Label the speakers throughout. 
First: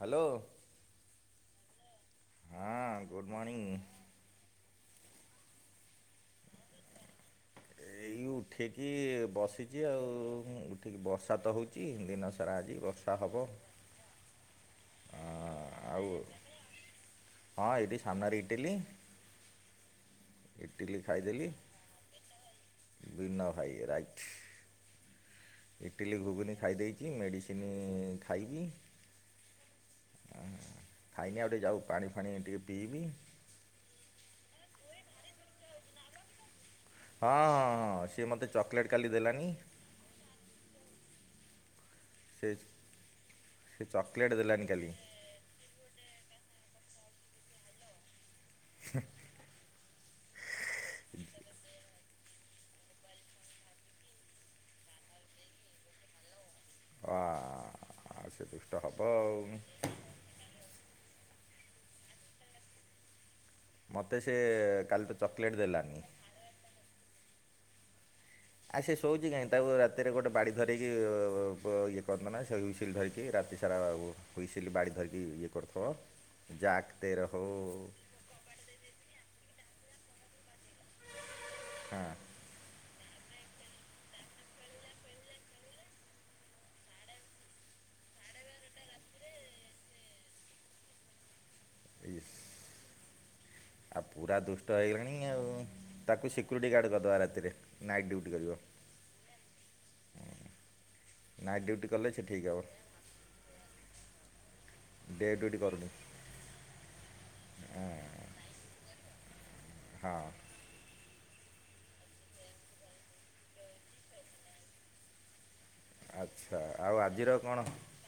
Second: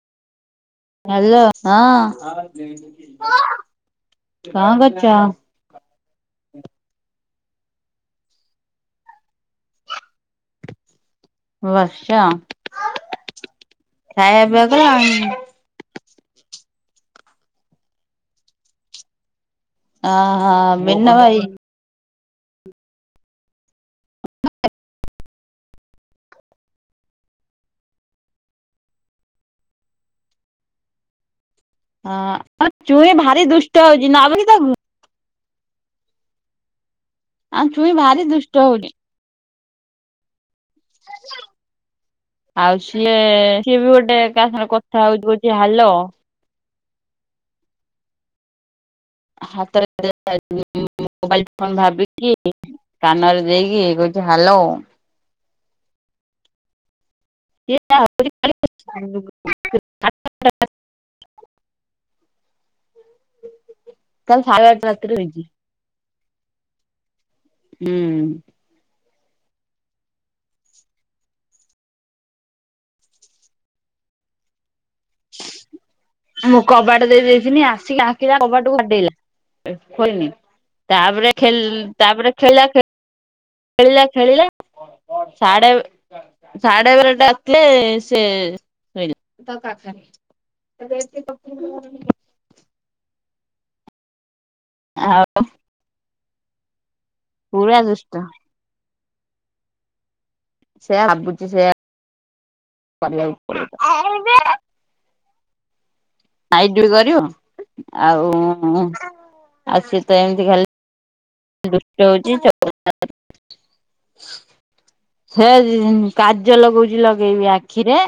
Speaker 1: Hello.
Speaker 2: Hello ହଁ,
Speaker 1: ହଁ good morning
Speaker 2: କଣ କରୁଚ?
Speaker 1: ଏଇ ଉଠିକି ବସିଚି ଆଉ। ଠିକ୍ ବର୍ଷା ତ ହେଉଚି,
Speaker 2: ବସିଛ
Speaker 1: ଦିନସାରା ଆଜି ବର୍ଷା ହବ।
Speaker 2: ଖାଇବା ପିଇବା କଲଣି?
Speaker 1: ଆଉ ହଁ ଏଇଟି ସାମ୍ନାରେ ଇଟିଲି
Speaker 2: ଓହୋ
Speaker 1: ଇଟିଲି
Speaker 2: ବିନୁ ଭାଇ
Speaker 1: ଖାଇଦେଲି, ବୀନ ଭାଇ ରା ଇଟିଲି ଘୁଗୁନି ଖାଇ ଦେଇଚି, ମେଡ଼ିସିନି ଖାଇନି। ଖାଇନି ଆଉ ଟିକେ ଯାଉ। ପାଣି
Speaker 2: ହଁ
Speaker 1: ଫାଣି ଟିକେ
Speaker 2: ଆମ
Speaker 1: ପିଇବି
Speaker 2: ଚୁଇଁ ଭାରି ଦୁଷ୍ଟ ହଉଚି, ନବ କି ତାକୁ? ଆଉ ଚୁଇଁ
Speaker 1: ହଁ-ହଁ-ହଁ
Speaker 2: ଭାରି
Speaker 1: ସିଏ ମତେ
Speaker 2: ଦୁଷ୍ଟ ହଉଛି।
Speaker 1: ଚକୋଲେଟ୍ କାଲି ଦେଲାନି। ସେ
Speaker 2: ଆଉ ସିଏ-ସିଏ
Speaker 1: ସେ
Speaker 2: ବି ଗୋଟେ
Speaker 1: ଚକୋଲେଟ୍
Speaker 2: କାହା
Speaker 1: ଦେଲାନି
Speaker 2: ସାଙ୍ଗରେ
Speaker 1: କାଲି
Speaker 2: କଥା ହଉଚି [unintelligible] କି ହାଲୋ।
Speaker 1: [inaudible]
Speaker 2: ହାତରେ ମୋବାଇଲ୍ ଫୋନ ଭାବି କି କାନରେ ଦେଇକି କହୁଚି ହାଲୋ।
Speaker 1: [unintelligible] ଆଉ ସେ ଦୁଷ୍ଟ ହବ ଆଉ। ମୋତେ ସେ
Speaker 2: କାଲି ସାଢେ ଆଠଟା
Speaker 1: କାଲି
Speaker 2: ରାତିରେ
Speaker 1: ତ
Speaker 2: ହେଇଛି
Speaker 1: ଚକୋଲେଟ୍ ଦେଲାନି।
Speaker 2: ହୁଁ।
Speaker 1: ଆ ସେ ଶୋଉଛି କାହିଁ ତାକୁ ରାତିରେ ଗୋଟେ ବାଡି ଧରିକି ଇଏ କରନ୍ତ ନା ସେ ଉଇସିଲ ଧରିକି ରାତି [unintelligible] ହୁଇସିଲି ବାଡ଼ି ଧରିକି ଇଏ କରୁଥିବ।
Speaker 2: ମୁଁ
Speaker 1: ଜାକ୍
Speaker 2: କବାଟ
Speaker 1: ତେ
Speaker 2: ଦେଇ
Speaker 1: ରହୋ।
Speaker 2: ଦେଇଥିନି ଆସିକି ଡାକିଲା କବାଟକୁ ବାଡେଇଲା। ଖୋଲମି ତାପରେ ଖେଲ୍
Speaker 1: ହଁ
Speaker 2: ତାପରେ ଖେଳିଲା ଖେ ଖେଳିଲା ଖେଳିଲା। ସାଢେ ସାଢେ ବାରଟା ରାତିରେ ସେ ଶୋଇଲା। [inaudible]
Speaker 1: [inaudible] ଆଉ ପୁରା ଦୁଷ୍ଟ ହେଇଗଲାଣି ଆଉ। ତାକୁ ସିକ୍ୟୁରିଟି ଗାର୍ଡ କରିଦେବା ରା ତିରେ।
Speaker 2: ପୁରା
Speaker 1: ନାଇଟ
Speaker 2: ଦୁଷ୍ଟ
Speaker 1: ଡିଉଟି କରିବ।
Speaker 2: ସେୟା ଭାବୁଛି
Speaker 1: ନାଇଟ୍
Speaker 2: ସେୟା।
Speaker 1: ଡ୍ୟୁଟି କଲେ ସେ ଠିକ୍ ହେବ।
Speaker 2: କରିବାକୁ ପଡିବ। ଆ ଈ ବେ
Speaker 1: ଡେ ଡ୍ୟୁଟି କରୁନି।
Speaker 2: ନାଇଡ ଡିଉଟି କରିବ। ଆଉ ଆଉ ସିଏ ତ
Speaker 1: ହଁ।
Speaker 2: ଏମତି ଖାଲି ଦୁଷ୍ଟ ହଉଚି। ଚ [inaudible] ହେ
Speaker 1: ଆଚ୍ଛା
Speaker 2: କାଜଲ
Speaker 1: ଆଉ
Speaker 2: କହୁଛି
Speaker 1: ଆଜିର
Speaker 2: ଲଗେଇବି
Speaker 1: କଣ
Speaker 2: ଆଖିରେ।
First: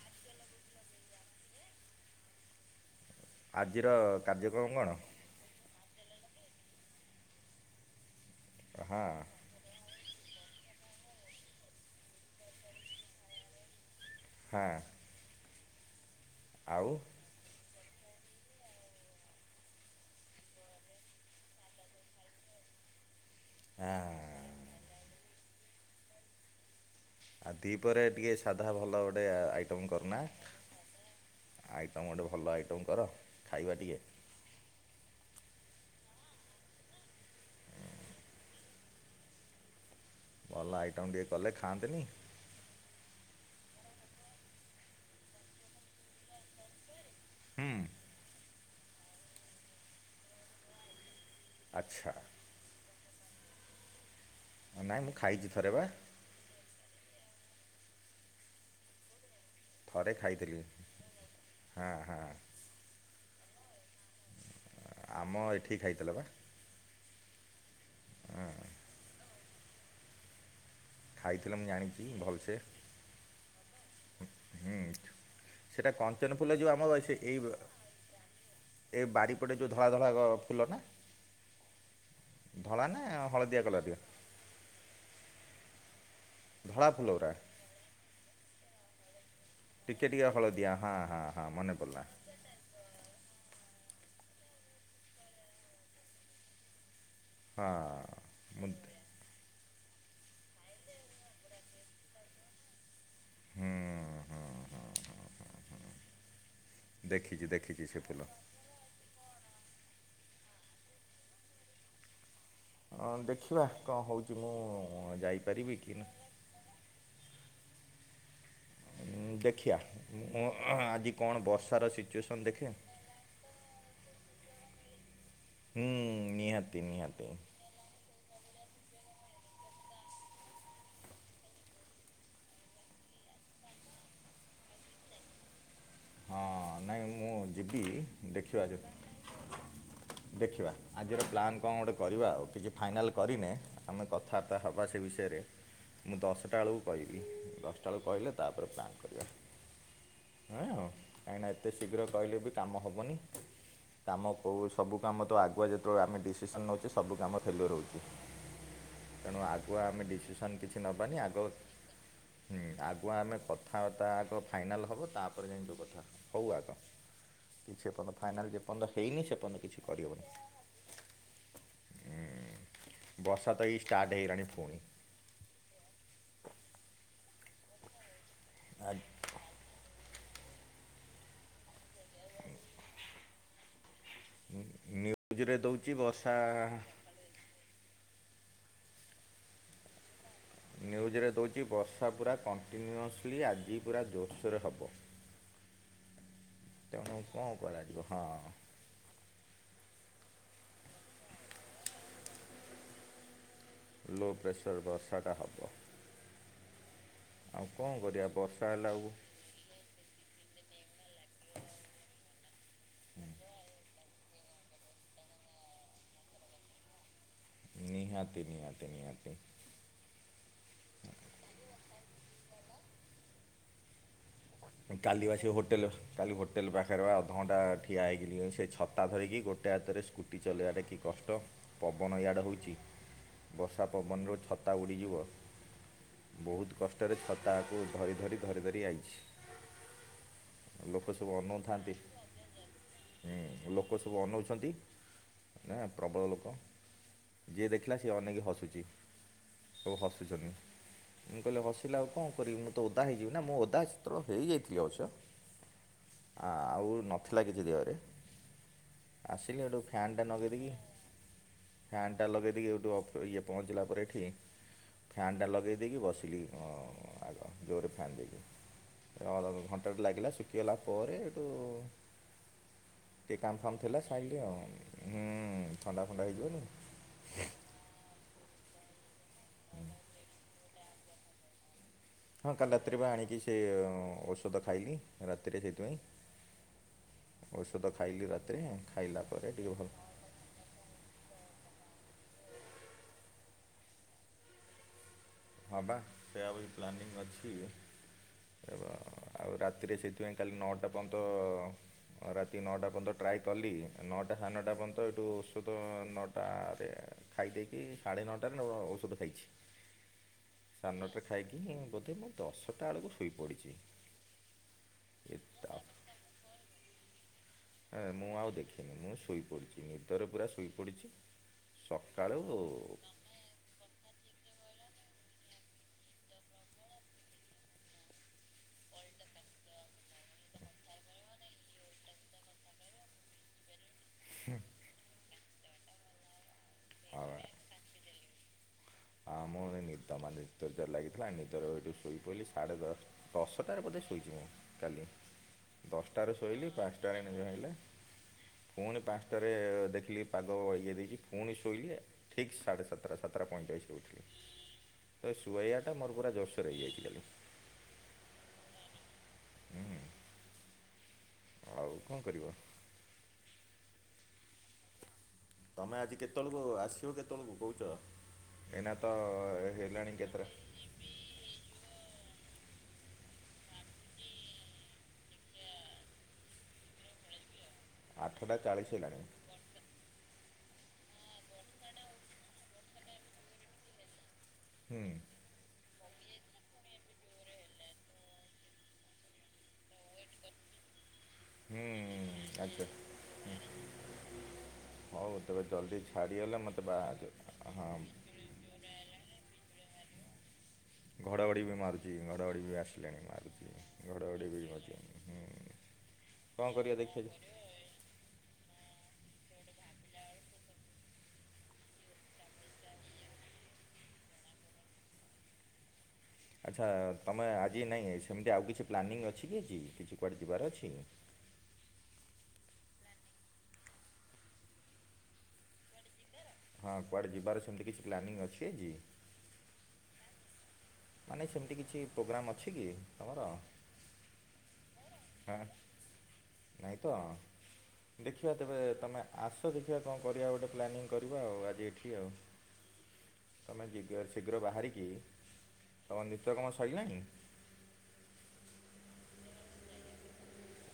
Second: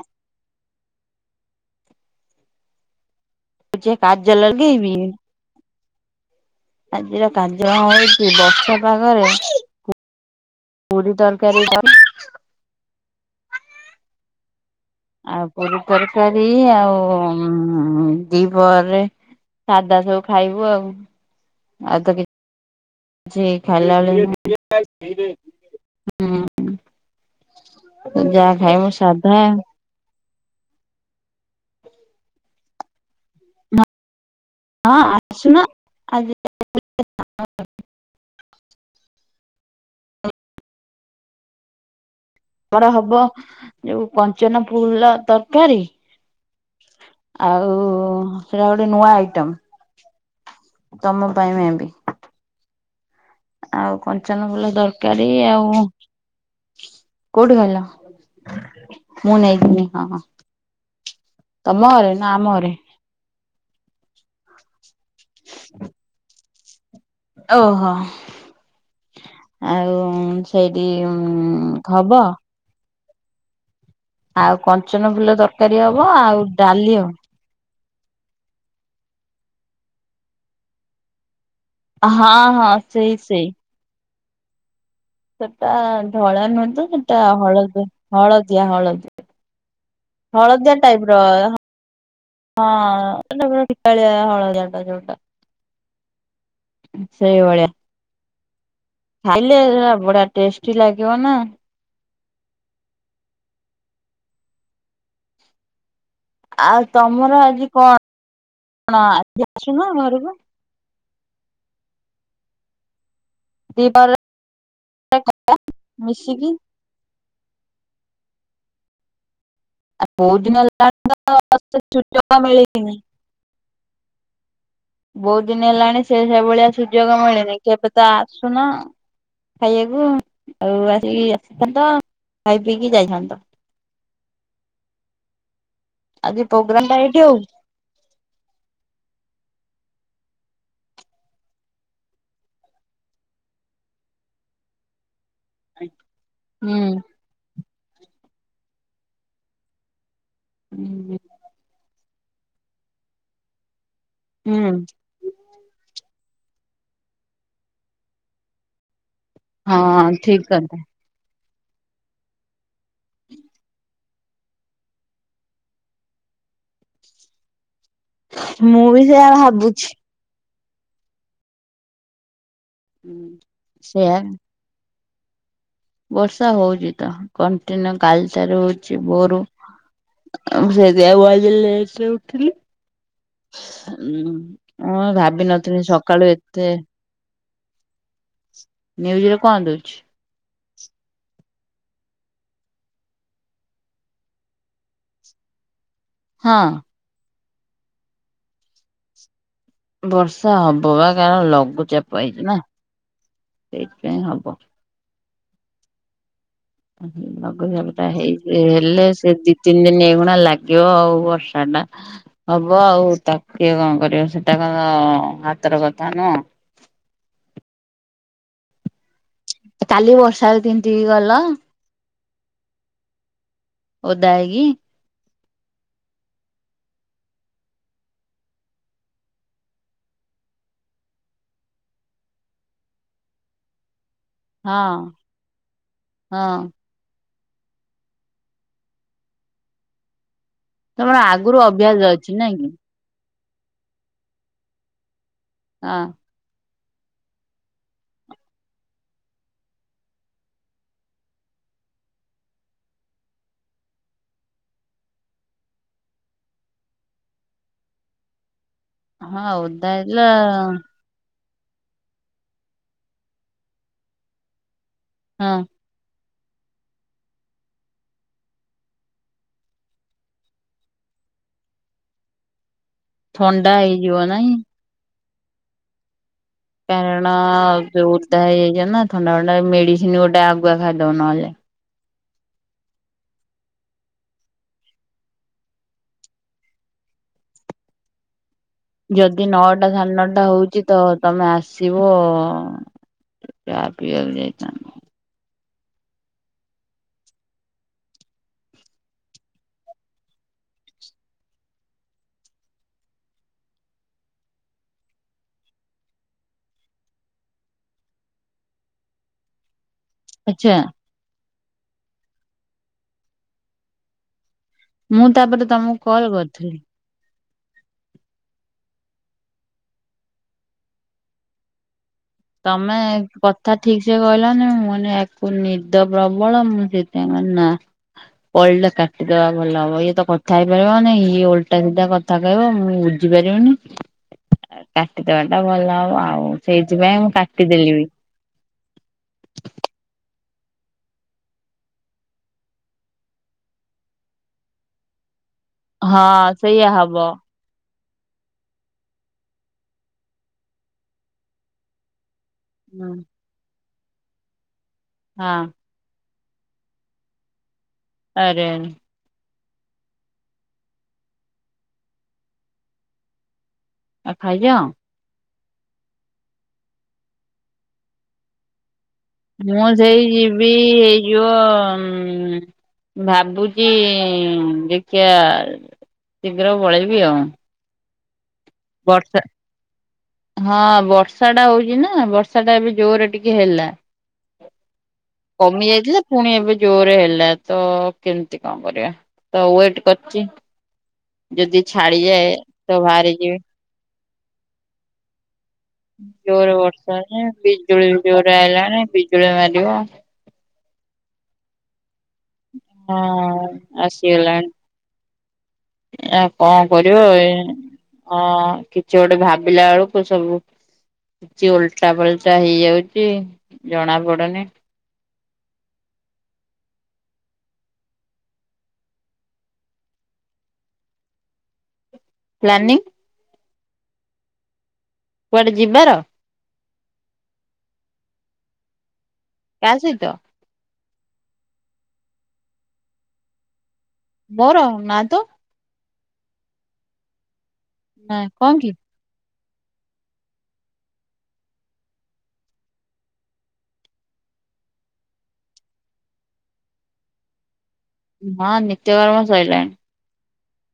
Speaker 2: କହୁଛି
Speaker 1: ଆଜିର
Speaker 2: କାଜଲ
Speaker 1: କାର୍ଯ୍ୟକ୍ରମ
Speaker 2: ଲଗେଇବି
Speaker 1: କଣ?
Speaker 2: ଆଜିର କାର୍ଯ୍ୟକ୍ରମ ହଉଛି ବର୍ଷ
Speaker 1: ହଁ
Speaker 2: ପାଗରେ ପୁରୀ ତରକାରୀ କ
Speaker 1: ଖାଇବା
Speaker 2: ଆଉ ପୁରୀ ତରକାରୀ ଆଉ ହୁଁ ଦି ପହରେ ସାଧା ସବୁ ଖାଇବୁ ଆଉ। ଆଉ ତ କି ଛି ଖାଇଲା
Speaker 1: ହଁ।
Speaker 2: ଭଲିଆ ନୁ [inaudible] ହୁଁ।
Speaker 1: ଆଉ ଦି ପହରେ ଟିକେ ସାଧା ଭଲ ଗୋଟେ
Speaker 2: ସାଧା
Speaker 1: ଆଇଟମ କରୁନା। ଆଇଟମ୍ ଗୋଟେ ଭଲ ଆଇଟମ୍ କର ଖାଇବା ଟିକେ।
Speaker 2: ହଁ ଆସୁନ। ଆଜି
Speaker 1: ଭଲ ଆଇଟମ୍ ଟିକେ କଲେ ଖାଆନ୍ତେନି।
Speaker 2: କରା ହବ ଯୋଉ କଞ୍ଚନ ଫୁଲ ତରକାରୀ ଆଉ
Speaker 1: ହୁଁ
Speaker 2: ସେଇଟା ଗୋଟେ ନୂଆ ଆଇଟମ। ତମ ପାଇଁ ମେ ବି।
Speaker 1: ଆଚ୍ଛା।
Speaker 2: ଆଉ କଞ୍ଚନ ଫୁଲ
Speaker 1: ନାଇଁ ମୁଁ
Speaker 2: ତରକାରୀ
Speaker 1: ଖାଇଛି ଥରେ
Speaker 2: ଆଉ
Speaker 1: ବା
Speaker 2: କୋଉଠୁ ଆଣିଲ? ମୁଁ ନେଇଯିବି।
Speaker 1: ଥରେ
Speaker 2: ହଁ
Speaker 1: ଖାଇଥିଲି। ହଁ
Speaker 2: ତମ ଘରେ
Speaker 1: ହଁ
Speaker 2: ନା ଆମ ଘରେ।
Speaker 1: ଆମ ଏଇଠି ଖାଇଥିଲ ବା।
Speaker 2: ଓହୋ। ଆଉ ହେଇଠି
Speaker 1: ଖାଇଥିଲେ ମୁଁ ଜାଣିଛି
Speaker 2: ହବ।
Speaker 1: ଭଲସେ
Speaker 2: ଆଉ କଞ୍ଚନ
Speaker 1: ହୁଁ।
Speaker 2: ଫୁଲ ତରକାରୀ
Speaker 1: ସେଟା
Speaker 2: ହବ ଆଉ
Speaker 1: କଞ୍ଚନ ଫୁଲ ଯେଉ
Speaker 2: ଡାଲି
Speaker 1: ଆମର ଅଛି
Speaker 2: ହବ
Speaker 1: ଏଇ ଏ ବାଡିପଟେ ଯୋଉ ଧଳା ଧଳା ଫୁଲ ନା।
Speaker 2: ହଁ ହଁ
Speaker 1: ଧଳା ନା
Speaker 2: ସେଇ ସେଇ
Speaker 1: ହଳଦିଆ କଲର। [inaudible]
Speaker 2: ସେଟା ଧଳା ନୁହଁ ତ ସେଟା ହଳଦିଆ ହଳଦିଆ ହଳଦିଆ।
Speaker 1: ଟିକିେ ଟିକେ ହଳଦିଆ ହଁ
Speaker 2: ଟାଇପ
Speaker 1: ହଁ
Speaker 2: ର
Speaker 1: ହଁ ମନେ ପଡ଼ିଲା।
Speaker 2: ହଁ [unintelligible] ଫିକାଳିଆ ହଳଦିଆ ଟା ଯୋଉଟା। ସେଇ
Speaker 1: ହଁ ମୁ।
Speaker 2: ଖାଇଲେ ସେଟା ବଢିଆ ଟେଷ୍ଟି ଲାଗିବ ନା।
Speaker 1: ହୁଁ ହୁଁ ହୁଁ ହୁଁ ହୁଁ।
Speaker 2: ଆଉ ତମର ଆଜି କଣ
Speaker 1: ଫୁଲ।
Speaker 2: କଣ ଆଜି ଆସୁନ ଘରକୁ।
Speaker 1: ହଁ ଦେଖିବା କଣ
Speaker 2: ଦିପହରେ
Speaker 1: ହଉଛି ମୁଁ ଯାଇପାରିବି କି
Speaker 2: ମିଶିକି
Speaker 1: ଦେଖିବା ମୁଁ
Speaker 2: ବହୁତ ଦିନ ହେଲାଣି
Speaker 1: ଆଜି କଣ ବର୍ଷାର
Speaker 2: ସୁଯୋଗ
Speaker 1: ସିଚୁଏସନ୍ ଦେଖେ।
Speaker 2: ମିଳିନି ବହୁତ ଦିନ
Speaker 1: ହୁଁ
Speaker 2: ହେଲାଣି ସେ ସେଭଳିଆ
Speaker 1: ନିହାତି
Speaker 2: ସୁଯୋଗ
Speaker 1: ନିହାତି
Speaker 2: ମିଳିନି କେବେ ତ ଆସୁନ। ଖାଇବାକୁ ଆଉ ଆଜି ଆସିଥାନ୍ତ ଖାଇ ପିଇକି ଯାଇଥାନ୍ତ।
Speaker 1: [inaudible] ହଁ
Speaker 2: ଆଜି ପ୍ରୋଗ୍ରାମ ଟା
Speaker 1: ନାଇଁ
Speaker 2: ଏଇଠି
Speaker 1: ମୁଁ
Speaker 2: ହଉ
Speaker 1: ଯିବି ଦେଖିବା ଯଦି। ଦେଖିବା ଆଜିର ପ୍ଲାନ୍ କଣ ଗୋଟେ କରିବା ଆଉ କିଛି ଫାଇନାଲ୍ କରିନେ। ଆମେ କଥାବାର୍ତ୍ତା ହବା ସେ ବିଷୟରେ। ମୁଁ ଦଶଟା ବେଳକୁ କହିବି ଦଶଟା ବେଳକୁ କହିଲେ ତାପରେ ପ୍ଲାନ୍ କରିବା। ହଁ
Speaker 2: ହୁଁ
Speaker 1: କାଇଁକିନା ଏତେ ଶୀଘ୍ର କହିଲେ ବି କାମ ହେବନି କାମ ଭୋଉ
Speaker 2: ହୁଁ
Speaker 1: ସବୁ କାମ ତ ଆଗୁଆ ଯେତେବେଳେ ଆମେ ଡିସିସନ୍ ନେଉଚେ ସବୁ କାମ ଫେଲୁଅର ହେହୁଚି। ତେଣୁ ଆଗୁଆ ଆମେ
Speaker 2: ହଁ ଠିକ
Speaker 1: ଡିସିସନ୍
Speaker 2: କଥା
Speaker 1: କିଛି ନେବାନି ଆଗ ହୁଁ ଆଗୁଆ ଆମେ କଥାବାର୍ତା ଆଗ ଫାଇନାଲ୍ ହବ ତାପରେ ଯାଇଁ ଯୋଉ କଥା। ହଉ ଆଗା କି ସେପର୍ଯ୍ୟନ୍ତ ଫାଇନାଲ ଯେ
Speaker 2: ମୁଁ
Speaker 1: ପର୍ଯ୍ୟନ୍ତ
Speaker 2: ବି
Speaker 1: ହେଇନି
Speaker 2: ସେୟା
Speaker 1: ସେ ପର୍ଯ୍ୟନ୍ତ କିଛି
Speaker 2: ଭାବୁଛି।
Speaker 1: କରହବନି। ହୁଁ ବର୍ଷା ତ ଏଇ ଷ୍ଟାର୍ଟ
Speaker 2: ସେୟା
Speaker 1: ହେଇଗଲାଣି ପୁଣି।
Speaker 2: ବର୍ଷା ହଉଚି ତ କଣ୍ଟିନିୟୁ କାଲଠାରୁ
Speaker 1: ଆ,
Speaker 2: ହଉଚି ଭୋରୁ ମୁଁ ସେଥିପାଇଁ [unintelligible] ରେ ଉଠିଲି ମୁଁ
Speaker 1: ନ୍ୟୁଜ୍ରେ
Speaker 2: ଭାବିନଥିଲି
Speaker 1: ଦେଉଛି
Speaker 2: ସକାଳୁ
Speaker 1: ବର୍ଷା
Speaker 2: ଏତେ ନ୍ୟୁଜରେ କଣ ଦଉଚି?
Speaker 1: ନ୍ୟୁଜରେ ଦେଉଚି ବର୍ଷା ପୁରା କଣ୍ଟିନ୍ୟୁଅସ୍ଲି ଆଜି ପୁରା ଜୋରସୋରରେ ହେବ।
Speaker 2: ହଁ।
Speaker 1: ତେଣୁ କଣ କରାଯିବ ହଁ।
Speaker 2: ବର୍ଷା ହବ ବା କାରଣ ଲଘୁଚାପ ହେଇଚି ନା। ସେଇଥିପାଇଁ
Speaker 1: ଲୋ
Speaker 2: ହବ।
Speaker 1: ପ୍ରେସର ବର୍ଷାଟା ହେବ। ଆଉ କ'ଣ
Speaker 2: ଲଘୁଚପ ଟା
Speaker 1: କରିବା
Speaker 2: ହେଇଚି
Speaker 1: ବର୍ଷା ହେଲା
Speaker 2: ହେଲେ
Speaker 1: ଆଉ
Speaker 2: ସେ ଦି ତିନି ଦିନ ଏଖୁଣା ଲାଗିବ ଆଉ ବର୍ଷା ଟା। ହବ ଆଉ ତା କିଏ କଣ କରିବ ସେଟା କଣ ତ ହାତର କଥା ନୁହଁ?
Speaker 1: ନିହାତି ନିହାତି ନିହାତି।
Speaker 2: କାଲି ବର୍ଷା ତିନ୍ତିକି ଗଲ। ଓଦା ହେଇକି।
Speaker 1: କାଲି ବା ସେ ହୋଟେଲ କାଲି ହୋଟେଲ୍ ପାଖରେ ବା ଅଧଘଣ୍ଟା ଠିଆ ହେଇକି ସେ ଛତା ଧରିକି ଗୋଟେ ହାତରେ ସ୍କୁ ଚୁଟି ଚଲେଇବାଟା କି କଷ୍ଟ ପବନ ଇଆଡ଼େ ହୋଉଚି ବର୍ଷା ପବନର ଛତା
Speaker 2: ହଁ
Speaker 1: ଉଡ଼ିଯିବ
Speaker 2: ହଁ।
Speaker 1: ବହୁତ କଷ୍ଟରେ ଛତାକୁ ଧରି ଧରି ଧରି ଧରି ଆଇଛି। ଲୋକ
Speaker 2: ତମର
Speaker 1: ସବୁ
Speaker 2: ଆଗରୁ
Speaker 1: ଅନଉଥାନ୍ତି।
Speaker 2: ଅଭ୍ୟାସ ଅଛି ନାଇଁ କି
Speaker 1: ହୁଁ ଲୋକ ସବୁ ଅନଉଛନ୍ତି ଆଁ
Speaker 2: ହଁ
Speaker 1: ପ୍ରବଳ ଲୋକ। ଯିଏ ଦେଖିଲା ସିଏ ଅନେକି ହସୁଚି। ସବୁ ହସୁଛନ୍ତି ମୁଁ କହିଲେ ହସିଲା ମୁଁ ଆଉ କଣ କରିବି ମୁଁ ତ ଓଦା ହେଇଯିବି ନା ମୁଁ ଓଦା ତ୍ର ହେଇଯାଇଥିଲି ଅବଶ୍ୟ। ଆଉ ନଥିଲା କିଛି ଦେହରେ।
Speaker 2: ହଁ
Speaker 1: ଆସିଲି ହେଠୁ
Speaker 2: ଓଦା
Speaker 1: ଫ୍ୟାନ୍ ଟା
Speaker 2: ହେଇଥିଲା
Speaker 1: ନଗେଇଦେଇକି ଫ୍ୟାନ୍ ଟା ଲଗେଇ ଦେଇକି ଏଉଠି ଅଫ ଇଏ ପହଞ୍ଚିଲା ପରେ ଏଠି ଫ୍ୟାନ୍ଟା
Speaker 2: ହଁ
Speaker 1: ଲଗେଇ ଦେଇକି ବସିଲି। ହଁ ଆଗ ଜୋରରେ ଫ୍ୟାନ୍ ଦେଇକି। ଅଳ ଘଣ୍ଟା ଲାଗିଲା ଶୁଖିଗଲା ପରେ ହେଠୁ। ଟିକେ କାମ
Speaker 2: ଥଣ୍ଡା
Speaker 1: ଫାମ ଥିଲା
Speaker 2: ହେଇଯିବ
Speaker 1: ଶାଇଲି
Speaker 2: ନାଇଁ
Speaker 1: ଆଉ ହୁଁ ଥଣ୍ଡା ଫଣ୍ଡା ହେଇଯିବନି।
Speaker 2: କାରଣ ଯୋଉ ଓଦା ହେଇଯାଇଚ ନା ଥଣ୍ଡା ଫଣ୍ଡା ମେଡିସିନ ଗୋଟେ ଆଗୁଆ ଖାଇଦବ ନହେଲେ।
Speaker 1: ହଁ କାଲି ରାତିରେ ବା ଆଣିକି ସେ ଔଷଧ ଖାଇଲି ରାତିରେ ସେଇଥିପାଇଁ। ଔଷଧ ଖାଇଲି ରାତିରେ। ଖାଇଲା
Speaker 2: ଯଦି
Speaker 1: ପରେ ଟିକେ ଭଲ
Speaker 2: ନଅଟା ସାନ ନଟା ହଉଚି ତ ତମେ ଆସିବ ଚା ପିଇବାକୁ ଯାଇଚନ୍ତି।
Speaker 1: ହଁ ବା ସୋୟା ଭଳି ପ୍ଲାନିଂ ଅଛି। ଆଉ ରାତିରେ ସେଇଥିପାଇଁ କାଲି ନଅଟା ପନ୍ତ ଅଁ ରାତି ନଅଟା ପର୍ଯ୍ୟନ୍ତ ଟ୍ରାଏ କଲି ନଅଟା ସାଢ଼େ ନଅଟା ପର୍ଯ୍ୟନ୍ତ ହେଠୁ ଔଷଧ ନଅଟା ରେ ଖାଇ ଦେଇକି ସାଢ଼େ ନଅଟାରେ ଔଷଧ ଖାଇଛି।
Speaker 2: ଆଚ୍ଛା
Speaker 1: ସାନଟା ଖାଇକି ବୋଧେ ମୁଁ ଦଶଟା ବେଳକୁ ଶୋଇପଡିଚି।
Speaker 2: ମୁଁ ତାପରେ ତମକୁ କଲ୍ କରୁଥିଲି।
Speaker 1: ହ ମୁଁ ଆଉ ଦେଖିନି ମୁଁ ଶୋଇପଡ଼ିଛି ନିଦରେ ପୁରା ଶୋଇପଡ଼ିଛି। ସକାଳୁ
Speaker 2: ତା ଠିକ ସେ କହିଲାନି ମୁଆକୁ ନିଦ ପ୍ରବଳ ମୁଁ ସେଥିପାଇ ନା ଓଲ୍ଟା କାଟିଦବା ଭଲ ହବ ଇଏ ତ କଥା ହେଇପାରିବନି ଓଲ୍ଟା ସିଧା କଥା କହିବ ମୁଁ ବୁଝିପାରିବିନି କାଟିଦବାଟା ଭଲ ହବ ଆଉ ସେଇଥିପାଇଁ ମୁଁ କାଟିଦେଲି ବି
Speaker 1: ହଁ ମୁଁ ନିଦମାନିଦ ଜୋରେ ଲାଗିଥିଲା ନିଜ ଏଠୁ ଶୋଇ ପଡ଼ିଲି ସାଢେ ଦଶ ଦଶଟାରେ ବୋଧେ ଶୋଇଛି ମୁଁ କାଲି ଦଶଟାରୁ
Speaker 2: ହଁ
Speaker 1: ଶୋଇଲି
Speaker 2: ସେଇଆ
Speaker 1: ପାଞ୍ଚଟାରେ
Speaker 2: ହବ
Speaker 1: ନିଦ ଭାଙ୍ଗିଲା ପୁଣି ପାଞ୍ଚଟାରେ ଦେଖିଲି ପାଗ ଇଗ ଦେଇଛି ପୁଣି ଶୋଇଲେ ଠିକ ସାଢ଼େ
Speaker 2: ହୁଁ
Speaker 1: ସାତଟା ସାତଟା ପଇଁଚାଳିଶରେ ଉଠିଲି ତ
Speaker 2: ହଁ
Speaker 1: ଶୁଆଇବାଟା ମୋର ପୁରା ଜୋରସୋର ହେଇଯାଇଛିଥିଲା।
Speaker 2: ଆରେ ଆରେ
Speaker 1: ଆଉ କଣ କରିବ?
Speaker 2: ଆ ଖାଇ ଦିଅ।
Speaker 1: ତମେ ଆଜି କେତେବେଳକୁ ଆସିବ କେତେବେଳକୁ କହୁଛ ଏଇନା ତ
Speaker 2: ମୁଁ
Speaker 1: ହେଲାଣି
Speaker 2: ସେଇ
Speaker 1: କେତେଟା
Speaker 2: ଯିବି ଏଇ ଯିବ ଭାବୁଛି ଏ ଦେଖିିବା ଶୀଘ୍ର ବଳେଇବି ଆଉ।
Speaker 1: ଆଠଟା ଚାଳିଶ ହେଲାଣି
Speaker 2: ବର୍ଷା। ହଁ ବର୍ଷାଟା ହଉଛି ନା ବର୍ଷାଟା ଏବେ ଜୋରରେ ଟିକେ ହେଲା।
Speaker 1: ହଁ।
Speaker 2: କମି ଯାଇଥିଲା ପୁଣି ଏବେ ଜୋରରେ ହେଲା ତ କେମିତି କଣ କରିବା? ତ ୱେଟ କରିଛି। ଯଦି
Speaker 1: ହୁଁ
Speaker 2: ଛାଡିଯାଏ
Speaker 1: ଆଚ୍ଛା
Speaker 2: ତ ବାହାରି ଯିବେ
Speaker 1: ହଉ ତବେ ଜଲ୍ଦି ଛାଡ଼ିି ଗଲେ
Speaker 2: ଜୋରେ
Speaker 1: ମତେ
Speaker 2: ବର୍ଷା
Speaker 1: ବାଦ
Speaker 2: ଯେ
Speaker 1: ହ
Speaker 2: ବିଜୁଳି ବି ଜୋରେ ଆଇଲାଣି ବିଜୁଳି ମାରିବ।
Speaker 1: ଘଡ଼ଘଡ଼ି ବି ମାରୁଛି ଘଡ଼ଘଡ଼ି ବି ଆସିଲେଣି
Speaker 2: ହଁ
Speaker 1: ମାରୁଛି ଘଡ଼ଘଡ଼ି ବିଛିଁ
Speaker 2: ଏ କଣ କରିବ ଏ ହଁ କିଛି ଗୋଟେ ଭାବିଲା ବେଳକୁ ସବୁ କିଛି ଓଲଟା ପଲଟା ହେଇଯାଉଛି ଜଣା ପଡ଼ୁନି।
Speaker 1: ଆଚ୍ଛା ତୁମେ ଆଜି ନାହିଁ ସେମିତି ଆଉ କିଛି ପ୍ଲାନିଂ ଅଛି କି ଆଜି କିଛି କୁଆଡ଼େ ଯିବାର ଅଛି?
Speaker 2: ପ୍ଲାନିଂ। କୁଆଡେ ଯିବାର
Speaker 1: ହଁ କୁଆଡ଼େ ଯିବାର ସେମିତି କିଛି ପ୍ଲାନିଂ ଅଛି ଆଜି।
Speaker 2: କା ସହିତ
Speaker 1: ମାନେ ସେମିତି କିଛି ପ୍ରୋଗ୍ରାମ୍ ଅଛି କି ତମର?
Speaker 2: ମୋର ନାଁ ତ।
Speaker 1: ନାଇଁ ତ
Speaker 2: ନା
Speaker 1: ଦେଖିବା
Speaker 2: କଣ
Speaker 1: ତେବେ
Speaker 2: କି?
Speaker 1: ତମେ ଆସ ଦେଖିବା କଣ କରିବା ଗୋଟେ ପ୍ଲାନିଂ କରିବା ଆଜି ଏଠି? ତୁମେ ଶୀଘ୍ର ଶିଘ୍ର ବାହାରିକି ତମ ନିତ୍ୟ କର୍ମ ସରିଲାଇଁ?
Speaker 2: ହଁ ନିତ୍ୟକର୍ମ ସଇଲାଣି।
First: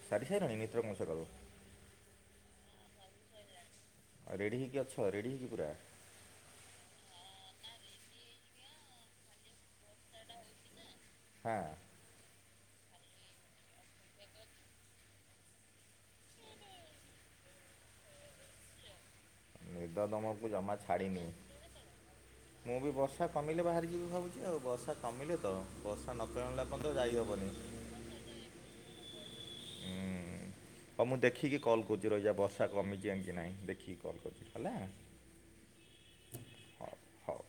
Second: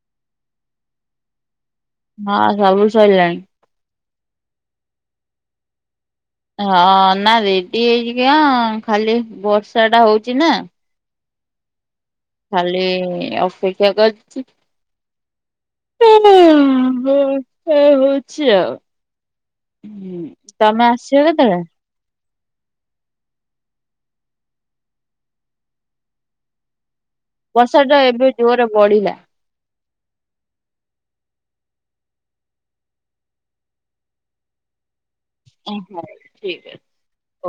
Speaker 1: ସାରି ସାଇଲଣି ନିତ୍ୟ କମ ସକାଳୁ।
Speaker 2: ହଁ ସବୁ ସଇଲାଣି।
Speaker 1: ଆଉ ରେଡ଼ି ହେଇକି ଅଛ ରେଡ଼ି ହେଇକି ପୁରା।
Speaker 2: ହଁ ନା ରେଡି ହେଇକି କିଆଁ ଖାଲି ବର୍ଷା ଟା ହଉଚି ନା।
Speaker 1: ହାଁ।
Speaker 2: ଖାଲି ଅପେକ୍ଷା କରିଚି। ଆ ହ ହା ହୋଉଚି ଆଉ।
Speaker 1: ନିଦ
Speaker 2: ହୁଁ
Speaker 1: ତମକୁ ଜମା
Speaker 2: ତମେ ଆସିବ
Speaker 1: ଛାଡ଼ିନି।
Speaker 2: କେତେବେଳେ
Speaker 1: ମୁଁ ବି ବର୍ଷା କମିଲେ ବାହାରିଯିବି ଭାବୁଚି ଆଉ ବର୍ଷା କମିଲେ ତ ବର୍ଷା ନକମିଲା ପର୍ଯ୍ୟନ୍ତ ଯାଇହବନି।
Speaker 2: ବର୍ଷାଟା ଏବେ ଜୋରେ ବଢିଲା।
Speaker 1: ହୁଁ ହୋଉ ମୁଁ ଦେଖିକି କଲ୍ କରୁଚି ରହିଯା ବର୍ଷା କମିଚି ଏମିତି କି ନାଇଁ ଦେଖିକି କଲ୍ କରଚି ହେଲା।
Speaker 2: ଆ ହୋଉ ଠିକ ଅ
Speaker 1: ହଉ ହଉ